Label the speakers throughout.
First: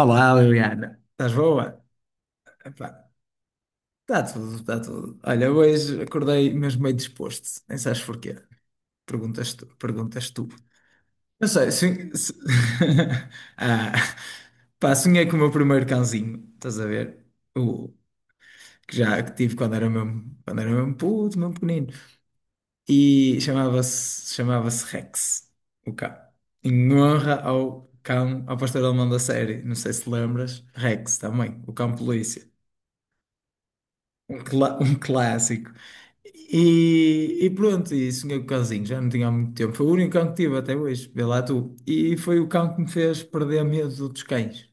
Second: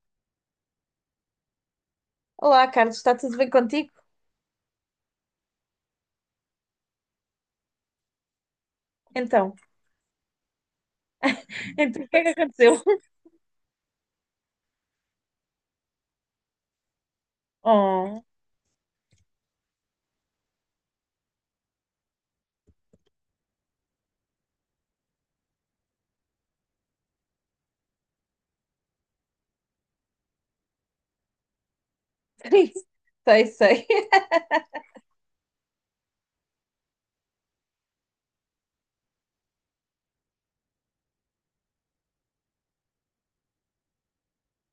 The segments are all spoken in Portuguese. Speaker 1: Olá, Liliana. Estás boa?
Speaker 2: Olá,
Speaker 1: Epá,
Speaker 2: Carlos, está tudo bem contigo?
Speaker 1: está tudo, está tudo. Olha, hoje acordei mesmo meio disposto. Nem sabes porquê. Perguntas
Speaker 2: Então,
Speaker 1: tu. Perguntas tu. Não sei,
Speaker 2: então, o
Speaker 1: sonhei...
Speaker 2: que é que aconteceu?
Speaker 1: ah, pá, sonhei com o meu primeiro cãozinho. Estás a ver? O
Speaker 2: Oh,
Speaker 1: que já que tive quando era mesmo puto, mesmo pequenino. E chamava-se Rex, o cão. Em honra ao cão, ao pastor alemão da série. Não sei se lembras. Rex também, o cão polícia.
Speaker 2: sei, sei.
Speaker 1: Um clássico. E pronto, e sonhei com o cãozinho, já não tinha há muito tempo. Foi o único cão que tive até hoje, vê lá tu. E foi o cão que me fez perder medo dos cães.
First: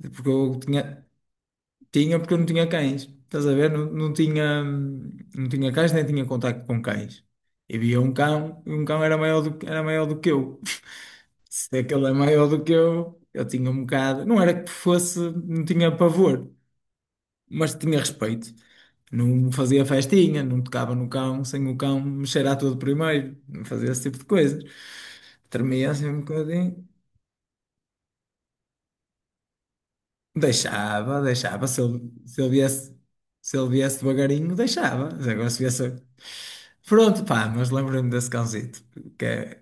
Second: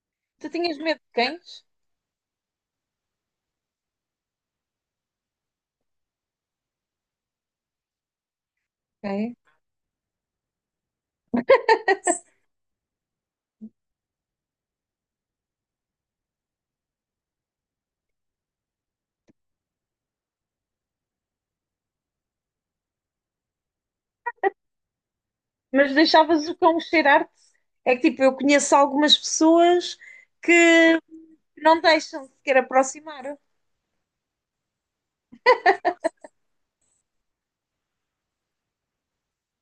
Speaker 1: Porque
Speaker 2: Tu
Speaker 1: eu
Speaker 2: tinhas medo
Speaker 1: tinha,
Speaker 2: de cães?
Speaker 1: tinha porque eu não tinha cães. Estás a ver? Não, não tinha cães, nem tinha contacto com cães. E via um cão, e um cão era
Speaker 2: Ok.
Speaker 1: era maior do que eu. Se aquele é maior do que eu tinha um bocado. Não era que fosse, não tinha pavor, mas tinha respeito. Não fazia festinha, não tocava no cão sem o cão me cheirar todo primeiro, não fazia esse tipo de coisas. Tremia
Speaker 2: Mas
Speaker 1: assim um
Speaker 2: deixavas o cão
Speaker 1: bocadinho.
Speaker 2: cheirar-te? É que tipo, eu conheço algumas pessoas que
Speaker 1: Deixava, deixava.
Speaker 2: não deixam
Speaker 1: Se ele
Speaker 2: sequer
Speaker 1: viesse,
Speaker 2: aproximar.
Speaker 1: se ele viesse devagarinho, deixava. Mas agora se viesse. Pronto, pá, mas lembrei-me desse cãozito, que, é-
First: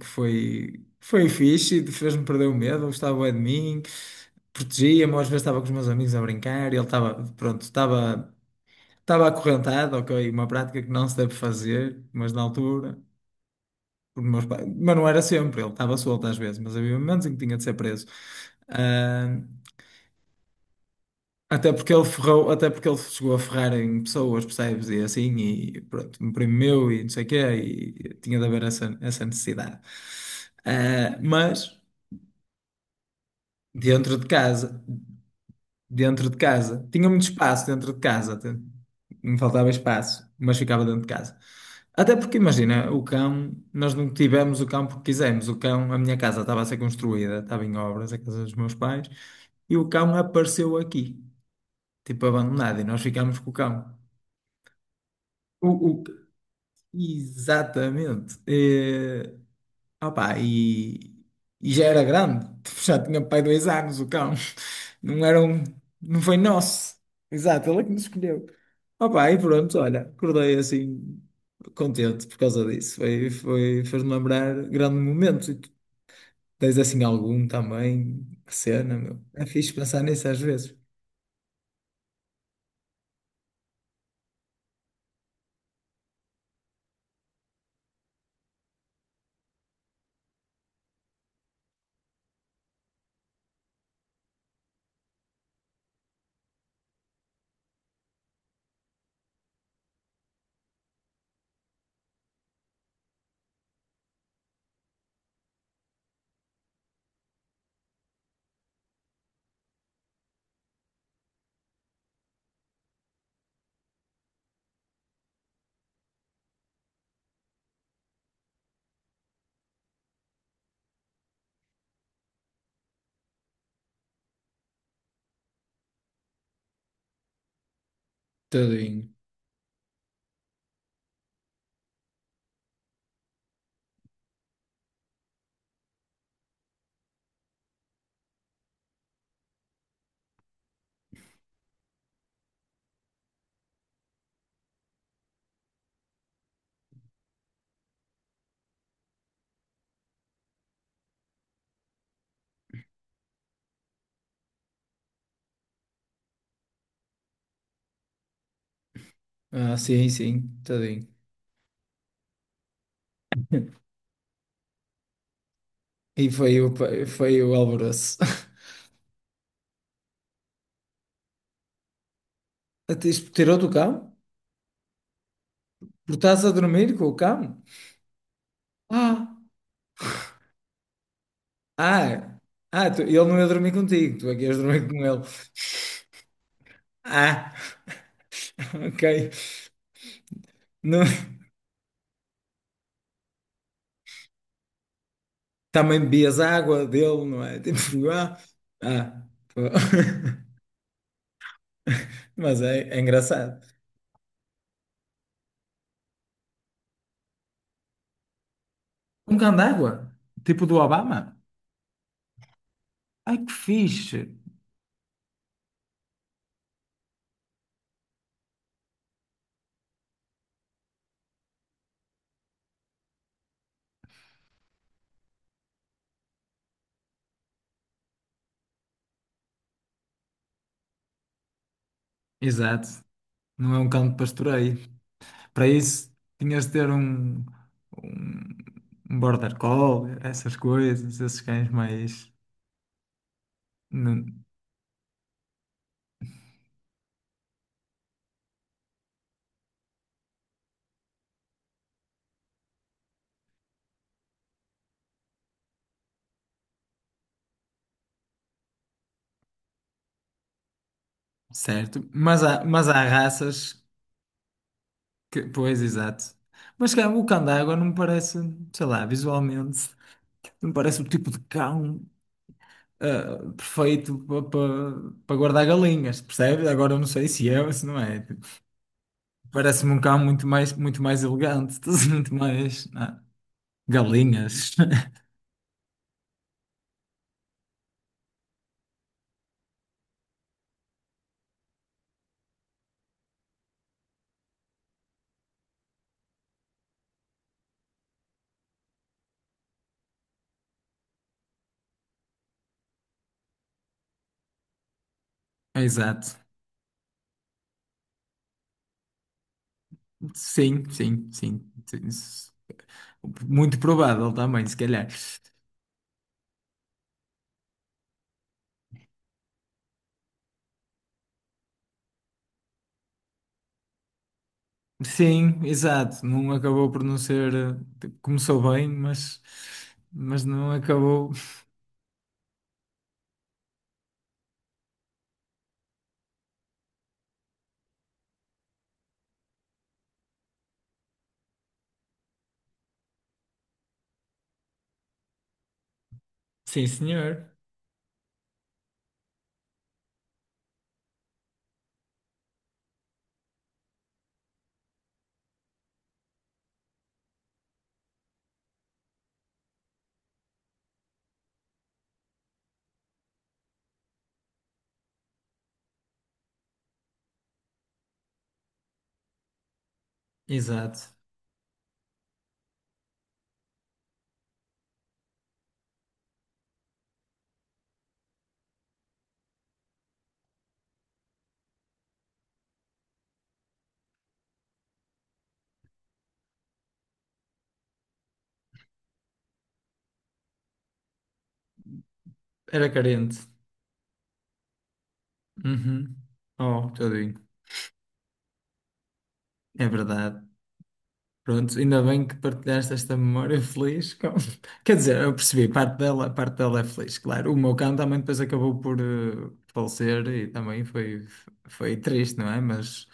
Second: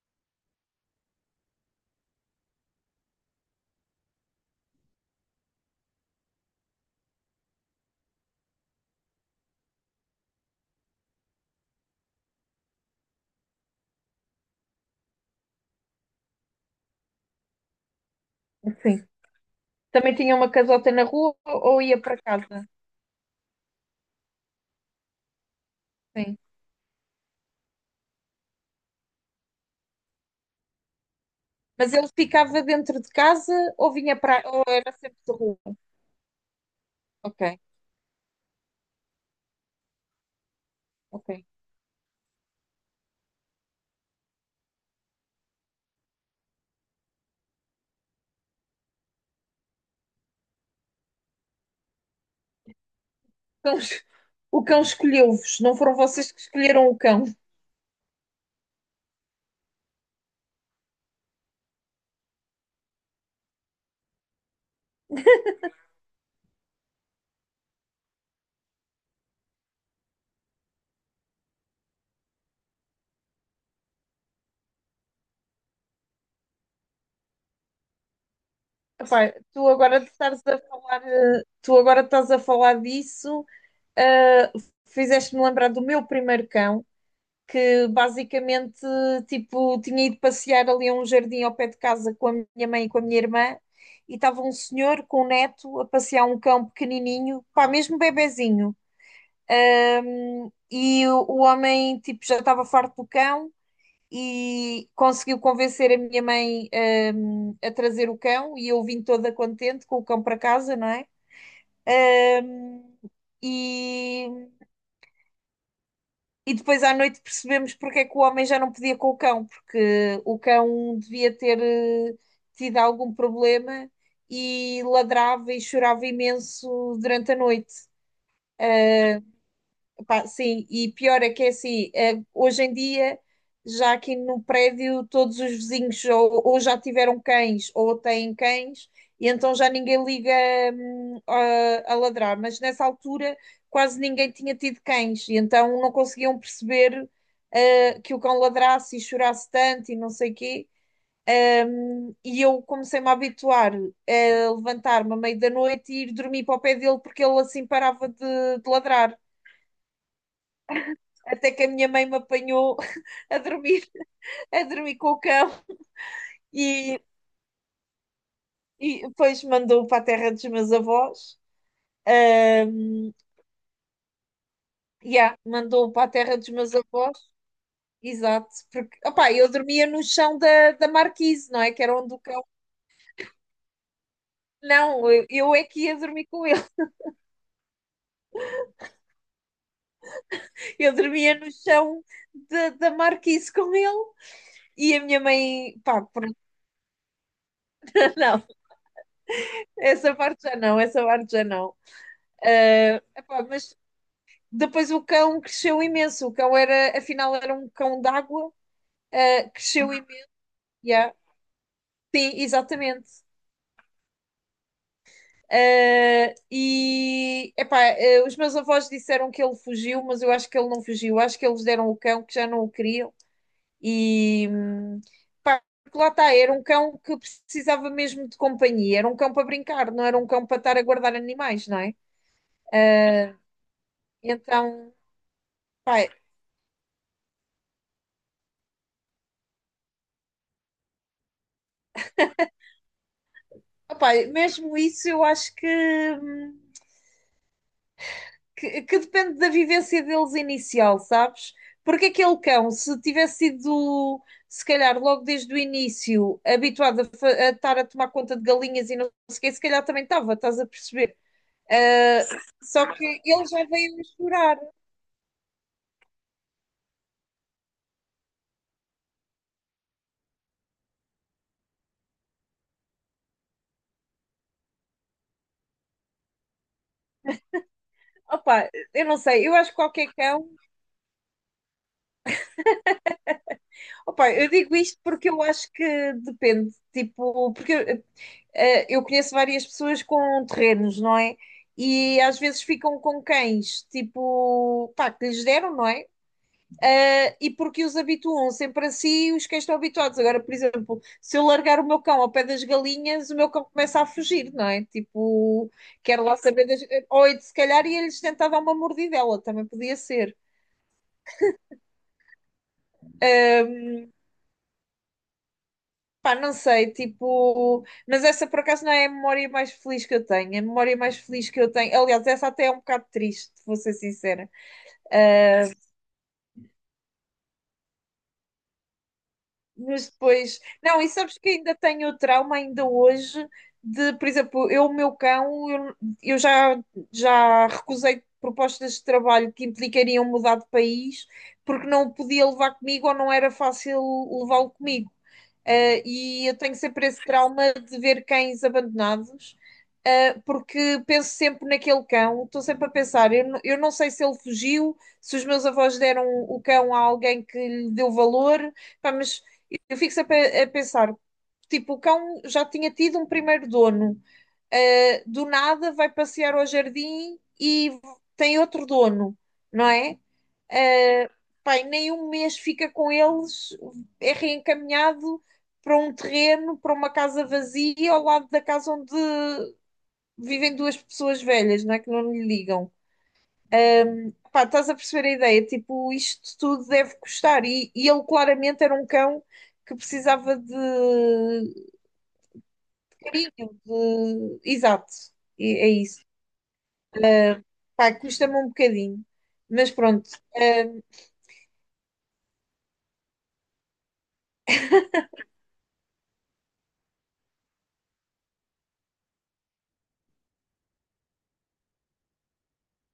Speaker 1: que foi, foi fixe, fez-me perder o medo, gostava bué de mim, protegia-me, às vezes estava com os meus amigos a brincar e ele estava, pronto, estava. Estava acorrentado, ok, uma prática que não se deve fazer, mas na altura. Mas não era sempre, ele estava solto às vezes, mas havia momentos em que tinha de ser preso.
Speaker 2: Sim.
Speaker 1: Ah,
Speaker 2: Também tinha uma casota na rua
Speaker 1: até
Speaker 2: ou
Speaker 1: porque
Speaker 2: ia
Speaker 1: ele
Speaker 2: para
Speaker 1: ferrou,
Speaker 2: casa.
Speaker 1: até porque ele chegou a ferrar em pessoas, percebes? E assim, e pronto, um
Speaker 2: Sim.
Speaker 1: primo meu e não sei o quê, e tinha de haver essa, essa necessidade. Ah, mas
Speaker 2: Mas ele ficava dentro de casa ou vinha
Speaker 1: dentro de
Speaker 2: para. Ou
Speaker 1: casa.
Speaker 2: era sempre de rua?
Speaker 1: Dentro de casa. Tinha muito
Speaker 2: Ok,
Speaker 1: espaço dentro de casa, até. Me faltava espaço, mas ficava dentro de
Speaker 2: ok.
Speaker 1: casa. Até porque, imagina, o cão, nós não tivemos o cão porque quisemos. O cão, a minha casa estava a ser construída, estava em obras, a casa dos meus pais, e o cão apareceu aqui, tipo abandonado, e nós ficámos com o
Speaker 2: Então,
Speaker 1: cão.
Speaker 2: o cão escolheu-vos,
Speaker 1: O,
Speaker 2: não foram
Speaker 1: o-
Speaker 2: vocês que escolheram o cão.
Speaker 1: exatamente. Opá, e já era grande, já tinha pai 2 anos o cão. Não era um, não foi nosso. Exato, ele é que nos escolheu. Opa, e pronto, olha, acordei assim contente por causa disso. Fez-me lembrar grande momento. E tu tens assim algum também, que cena, meu.
Speaker 2: Epá,
Speaker 1: É fixe pensar nisso às vezes.
Speaker 2: tu agora estás a falar disso, eh, fizeste-me lembrar do meu primeiro cão, que basicamente tipo, tinha ido passear ali a um jardim ao pé de casa com a minha mãe e com a minha irmã, e estava um senhor com um neto a passear um cão pequenininho, pá, mesmo bebezinho. E o homem tipo, já estava farto do cão e conseguiu convencer a minha mãe, a trazer o cão e eu vim toda contente com o cão para casa, não é? Hum, e, e depois à noite percebemos porque é que o homem já não podia com o cão, porque o cão devia ter tido algum problema e ladrava e chorava imenso durante a noite.
Speaker 1: Tadinho.
Speaker 2: Pá, sim, e pior é que é assim, hoje em dia, já aqui no prédio, todos os vizinhos ou já tiveram cães ou têm cães, e então já ninguém liga, a ladrar. Mas nessa altura quase ninguém tinha tido cães, e então não conseguiam perceber, que o cão ladrasse e chorasse tanto e não sei quê. E eu comecei-me a habituar a levantar-me à meia da noite e ir dormir para o pé dele porque ele assim parava de ladrar
Speaker 1: Ah, sim, sim, tadinho.
Speaker 2: até que a minha mãe me apanhou a dormir, a dormir com o cão
Speaker 1: E foi o,
Speaker 2: e,
Speaker 1: foi o alvoroço.
Speaker 2: e depois mandou para a terra dos meus avós.
Speaker 1: Até
Speaker 2: Ahm,
Speaker 1: isto tirou do cão?
Speaker 2: yeah, mandou para a
Speaker 1: Porque
Speaker 2: terra
Speaker 1: estás
Speaker 2: dos
Speaker 1: a
Speaker 2: meus
Speaker 1: dormir com o
Speaker 2: avós,
Speaker 1: cão?
Speaker 2: exato, porque opá,
Speaker 1: Ah,
Speaker 2: eu dormia no chão da marquise, não é? Que era onde o
Speaker 1: ah,
Speaker 2: cão.
Speaker 1: ah, ele não ia dormir contigo, tu é que ias dormir com
Speaker 2: Não,
Speaker 1: ele.
Speaker 2: eu é que ia dormir com ele.
Speaker 1: Ah, ok.
Speaker 2: Eu
Speaker 1: Não,
Speaker 2: dormia no chão da marquise com ele e a minha mãe,
Speaker 1: também
Speaker 2: pá, pronto,
Speaker 1: bebias água dele, não é? Tipo, ah,
Speaker 2: não,
Speaker 1: ah, pô.
Speaker 2: essa parte já não, essa parte já não.
Speaker 1: Mas é, é
Speaker 2: Ah, epá,
Speaker 1: engraçado.
Speaker 2: mas depois o cão cresceu imenso. O cão era, afinal, era um cão d'água.
Speaker 1: Um
Speaker 2: Ah,
Speaker 1: cão
Speaker 2: cresceu
Speaker 1: d'água,
Speaker 2: imenso.
Speaker 1: tipo do
Speaker 2: Yeah.
Speaker 1: Obama.
Speaker 2: Sim, exatamente.
Speaker 1: Ai, que fixe!
Speaker 2: Ah, e epá, ah, os meus avós disseram que ele fugiu, mas eu acho que ele não fugiu. Acho que eles deram o cão que já não o queriam. E pá, porque lá está, era um cão que precisava mesmo de companhia. Era um cão para brincar, não era um cão para estar a guardar animais, não é?
Speaker 1: Exato, não é um cão de pastoreio.
Speaker 2: Então,
Speaker 1: Para
Speaker 2: pá,
Speaker 1: isso, tinhas de ter um, um border collie, essas coisas, esses cães mais.
Speaker 2: opá,
Speaker 1: não-
Speaker 2: mesmo isso eu acho que depende da vivência deles inicial, sabes? Porque aquele cão, se tivesse sido, se calhar, logo desde o início, habituado a estar a tomar conta de galinhas e não sei o quê, se calhar também estava, estás a perceber?
Speaker 1: Certo,
Speaker 2: Ah, só
Speaker 1: mas há
Speaker 2: que ele já
Speaker 1: raças
Speaker 2: veio a.
Speaker 1: que. Pois, exato. Mas cá, o cão d'água não me parece, sei lá, visualmente, não me parece o tipo de cão perfeito para guardar galinhas, percebe agora eu não sei se é ou se não é. Tipo,
Speaker 2: Opa, eu não sei, eu acho que
Speaker 1: parece-me um
Speaker 2: qualquer
Speaker 1: cão
Speaker 2: cão.
Speaker 1: muito mais elegante, muito mais
Speaker 2: Opa, eu
Speaker 1: galinhas.
Speaker 2: digo isto porque eu acho que depende, tipo, porque eu conheço várias pessoas com terrenos, não é? E às vezes ficam com cães, tipo, pá, que lhes deram, não é? E porque os habituam sempre assim, os cães estão habituados. Agora, por exemplo, se eu largar o meu cão ao pé das galinhas, o meu cão começa a fugir, não é? Tipo, quero lá
Speaker 1: Exato.
Speaker 2: saber das. Ou se calhar ia-lhes tentar dar uma mordidela, também podia ser.
Speaker 1: Sim, sim, sim, sim. Muito provável também, se calhar.
Speaker 2: Pá, não sei, tipo, mas essa por acaso não é a memória mais feliz que eu tenho. A memória mais feliz que eu tenho, aliás, essa até é um bocado triste, vou ser sincera.
Speaker 1: Sim, exato. Não acabou por não ser. Começou bem,
Speaker 2: Mas
Speaker 1: mas
Speaker 2: depois,
Speaker 1: não
Speaker 2: não, e
Speaker 1: acabou.
Speaker 2: sabes que ainda tenho o trauma ainda hoje de, por exemplo, eu, o meu cão, eu já recusei propostas de trabalho que implicariam mudar de país porque não o podia levar comigo ou não era fácil levá-lo comigo. E eu tenho
Speaker 1: Sim,
Speaker 2: sempre esse
Speaker 1: senhor.
Speaker 2: trauma de ver cães abandonados, porque penso sempre naquele cão, estou sempre a pensar, eu não sei se ele fugiu, se os meus avós deram o cão a alguém que lhe deu valor, pá, mas eu fico sempre a pensar, tipo, o cão já tinha tido um primeiro dono, do nada vai passear ao jardim e tem outro dono, não é?
Speaker 1: Exato.
Speaker 2: Uh, Pai, nem um mês fica com eles, é reencaminhado para um terreno, para uma casa vazia, ao lado da casa onde vivem duas pessoas velhas, não é? Que não lhe ligam. Pá, estás a perceber a ideia? Tipo, isto tudo deve custar. E ele claramente era um cão que precisava de
Speaker 1: Era carente.
Speaker 2: carinho, de... Exato, é
Speaker 1: Uhum.
Speaker 2: isso.
Speaker 1: Oh, tadinho.
Speaker 2: Pá, custa-me um bocadinho.
Speaker 1: É
Speaker 2: Mas pronto,
Speaker 1: verdade.
Speaker 2: ah,
Speaker 1: Pronto, ainda bem que partilhaste esta memória feliz. Quer dizer, eu percebi, parte dela é feliz, claro. O meu cão também depois acabou por falecer e também foi, foi triste, não é? Mas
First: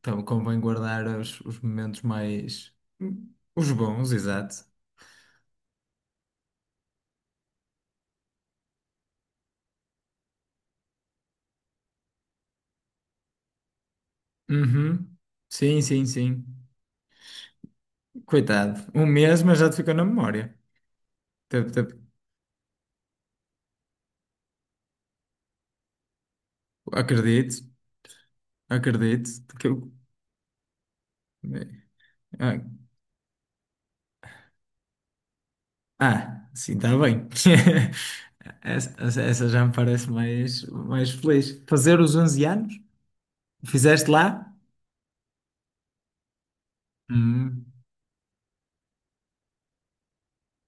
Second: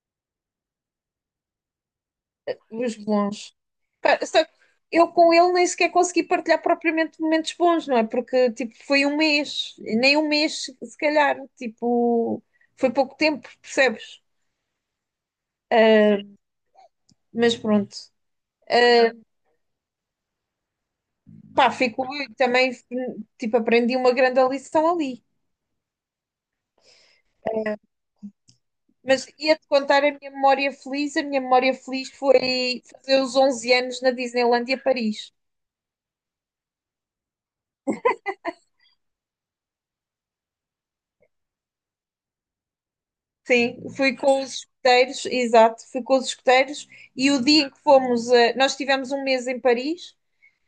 Speaker 1: então convém guardar os momentos mais.
Speaker 2: os bons.
Speaker 1: Os bons,
Speaker 2: Pá, só que
Speaker 1: exato.
Speaker 2: eu com ele nem sequer consegui partilhar propriamente momentos bons, não é? Porque tipo, foi um mês, nem um mês, se calhar, tipo, foi pouco tempo, percebes?
Speaker 1: Uhum. Sim, sim, sim.
Speaker 2: Mas pronto.
Speaker 1: Coitado. Um
Speaker 2: Ah,
Speaker 1: mês, mas já te ficou na memória.
Speaker 2: pá,
Speaker 1: Tep,
Speaker 2: fico
Speaker 1: tep.
Speaker 2: eu também, tipo, aprendi uma grande lição ali.
Speaker 1: Acredito,
Speaker 2: Mas
Speaker 1: acredito.
Speaker 2: ia-te
Speaker 1: Que eu...
Speaker 2: contar a minha memória feliz. A minha
Speaker 1: eh,
Speaker 2: memória feliz
Speaker 1: ah,
Speaker 2: foi fazer os 11 anos na Disneylandia Paris.
Speaker 1: ah, sim, está bem. Essa, essa- já me parece mais, mais feliz. Fazer os 11 anos?
Speaker 2: Sim,
Speaker 1: Fizeste
Speaker 2: fui com
Speaker 1: lá?
Speaker 2: os escuteiros, exato, fui com os escuteiros e o dia
Speaker 1: Hum.
Speaker 2: em que fomos, nós tivemos um mês em Paris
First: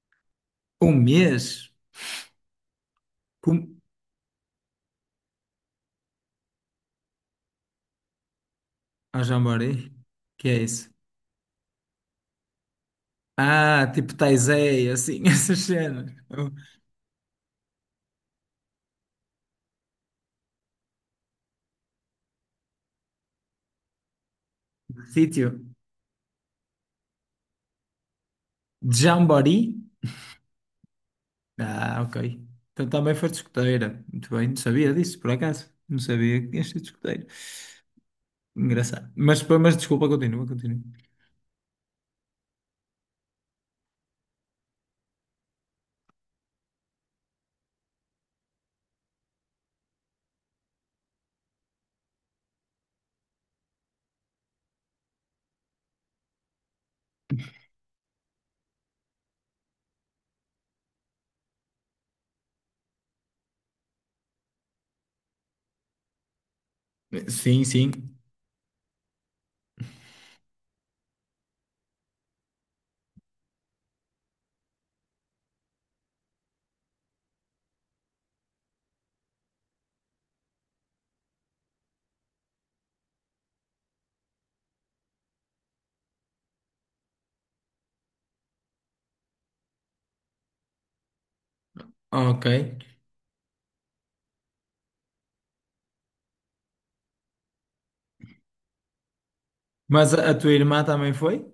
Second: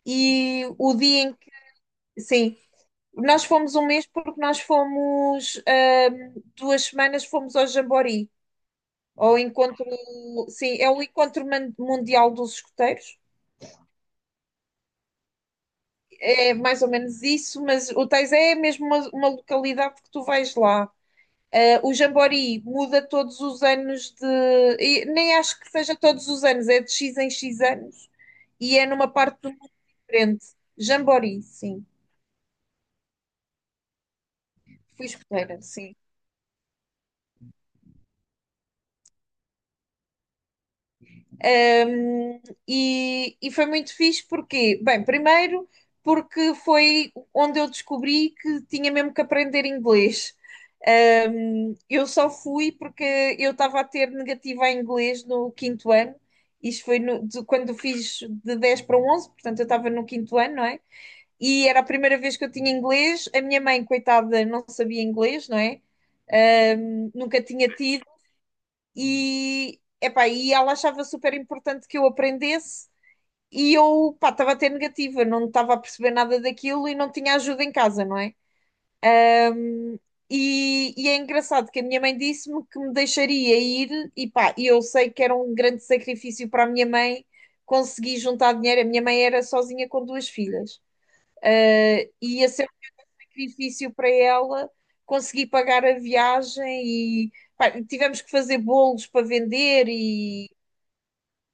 Speaker 2: e
Speaker 1: Um
Speaker 2: o dia em que,
Speaker 1: mês?
Speaker 2: sim, nós
Speaker 1: Como?
Speaker 2: fomos um mês porque nós fomos, 2 semanas fomos ao Jamboree,
Speaker 1: Ah,
Speaker 2: ao encontro,
Speaker 1: jamboree? Que é
Speaker 2: sim, é
Speaker 1: isso?
Speaker 2: o encontro mundial dos escuteiros,
Speaker 1: Ah, tipo Taizé, assim, essas cenas. Um
Speaker 2: é mais ou menos isso, mas o Teis é mesmo uma, localidade que tu vais lá. O Jamboree muda todos os anos de. E nem
Speaker 1: sítio.
Speaker 2: acho que seja todos os anos, é de X em X anos e é
Speaker 1: De
Speaker 2: numa parte do mundo
Speaker 1: jamboree?
Speaker 2: diferente. Jamboree, sim.
Speaker 1: Ah, ok. Então também foi discoteira. Muito bem, não sabia
Speaker 2: Fui
Speaker 1: disso, por
Speaker 2: escuteira,
Speaker 1: acaso.
Speaker 2: sim.
Speaker 1: Não sabia que tinha sido discoteira. Engraçado. Mas desculpa, continua, continua.
Speaker 2: Um, e foi muito fixe porque, bem, primeiro porque foi onde eu descobri que tinha mesmo que aprender inglês. Eu só fui porque eu estava a ter negativa em inglês no quinto ano. Isto foi quando fiz de 10 para um 11, portanto eu estava no quinto ano, não é? E era a primeira vez que eu tinha inglês. A minha mãe, coitada, não sabia inglês, não é? Nunca
Speaker 1: Sim,
Speaker 2: tinha
Speaker 1: sim.
Speaker 2: tido. E, epá, ela achava super importante que eu aprendesse. E eu, pá, estava a ter negativa, não estava a perceber nada daquilo e não tinha ajuda em casa, não é? E é engraçado que a minha mãe disse-me que me deixaria ir, e pá, e eu sei que era um grande sacrifício para a minha mãe conseguir juntar dinheiro. A minha mãe era sozinha com duas filhas. E
Speaker 1: Ok.
Speaker 2: ia ser um sacrifício para ela conseguir pagar a viagem. E pá, tivemos que fazer bolos para vender.
Speaker 1: Mas a
Speaker 2: E
Speaker 1: tua irmã também foi?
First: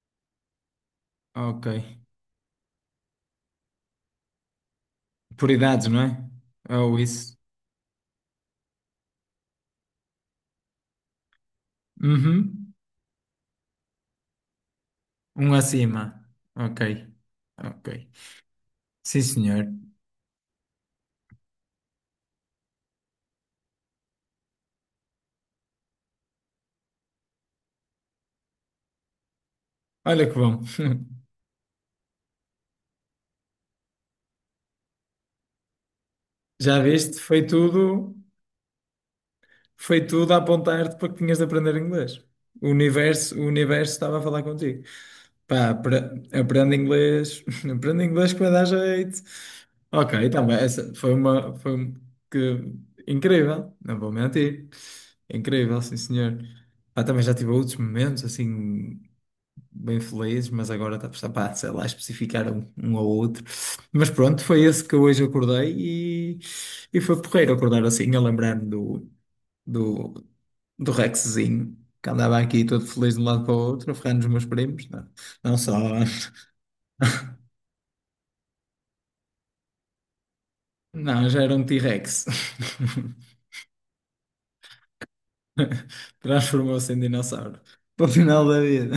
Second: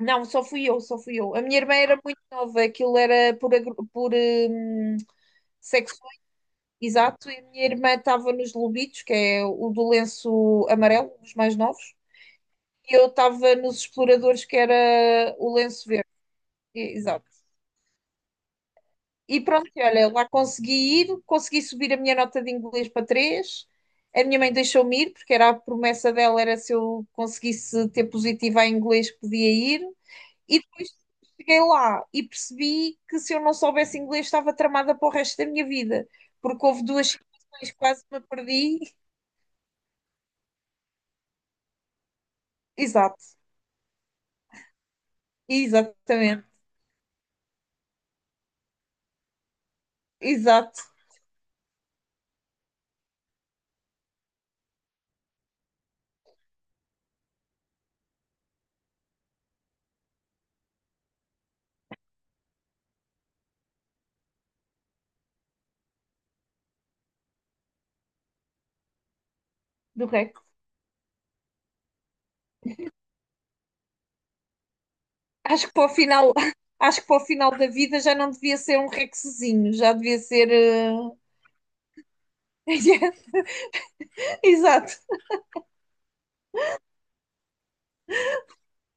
Speaker 2: não, só fui eu, só fui eu. A minha
Speaker 1: Ok.
Speaker 2: irmã era muito nova, aquilo era por
Speaker 1: Por idades,
Speaker 2: sexo.
Speaker 1: não é? Ou
Speaker 2: Exato,
Speaker 1: isso?
Speaker 2: e a minha irmã estava nos Lobitos, que é o do lenço amarelo, os mais novos,
Speaker 1: Uhum.
Speaker 2: e eu estava nos Exploradores, que era
Speaker 1: Um
Speaker 2: o lenço verde.
Speaker 1: acima. Ok.
Speaker 2: Exato.
Speaker 1: Ok. Sim,
Speaker 2: E
Speaker 1: senhor.
Speaker 2: pronto, e olha, lá consegui ir, consegui subir a minha nota de inglês para 3. A minha mãe deixou-me ir, porque era a promessa dela, era se eu conseguisse ter positiva em inglês, que podia ir.
Speaker 1: Olha que bom.
Speaker 2: E depois cheguei lá e percebi que se eu não soubesse inglês, estava tramada para o resto da minha vida, porque
Speaker 1: Já
Speaker 2: houve duas
Speaker 1: viste?
Speaker 2: situações que quase me perdi.
Speaker 1: Foi tudo a apontar-te para que tinhas de aprender inglês.
Speaker 2: Exato.
Speaker 1: O universo estava a falar contigo. Pá,
Speaker 2: Exatamente,
Speaker 1: aprende inglês, aprende inglês que vai dar jeito. Ok, então bem,
Speaker 2: exato,
Speaker 1: essa foi uma, que, incrível, não vou mentir. Incrível, sim senhor. Pá, também já tive outros momentos assim bem felizes, mas agora pá, sei lá, especificar um, um ou outro. Mas pronto, foi esse que hoje acordei e, e foi porreiro acordar assim, a lembrar-me
Speaker 2: do
Speaker 1: do,
Speaker 2: Rex.
Speaker 1: do Rexzinho, que andava aqui todo feliz de um lado para o outro, a ferrar nos meus primos. Não, não
Speaker 2: Acho que
Speaker 1: só.
Speaker 2: para o final, acho que para o final da vida já não devia ser um Rexzinho, já devia ser.
Speaker 1: Não, já era um T-Rex.
Speaker 2: Exato,
Speaker 1: Transformou-se em dinossauro. Para o final da vida.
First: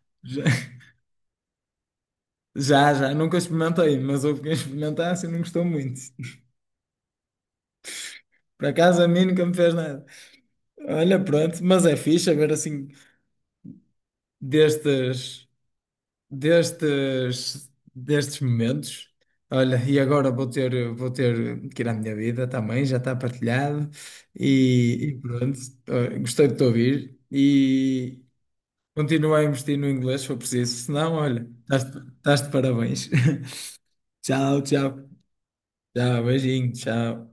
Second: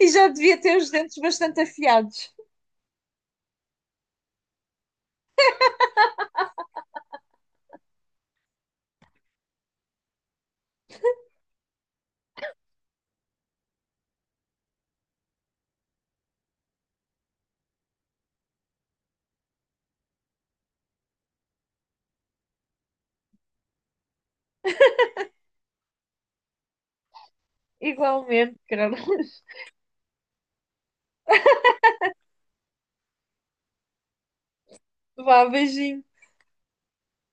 Speaker 2: e já
Speaker 1: Já,
Speaker 2: devia ter os dentes bastante afiados.
Speaker 1: já, já. Nunca experimentei, mas houve quem experimentasse e não gostou muito. Por acaso a mim nunca me fez nada. Olha, pronto, mas é fixe ver assim destes, destes momentos. Olha, e agora vou ter que ir à minha vida também, já está partilhado. E, e pronto, gostei de te ouvir. E,
Speaker 2: Igualmente,
Speaker 1: continua a
Speaker 2: Carlos.
Speaker 1: investir no inglês se for preciso, senão, olha, estás de parabéns. Tchau, tchau.
Speaker 2: Vá, beijinho.
Speaker 1: Tchau, beijinho, tchau.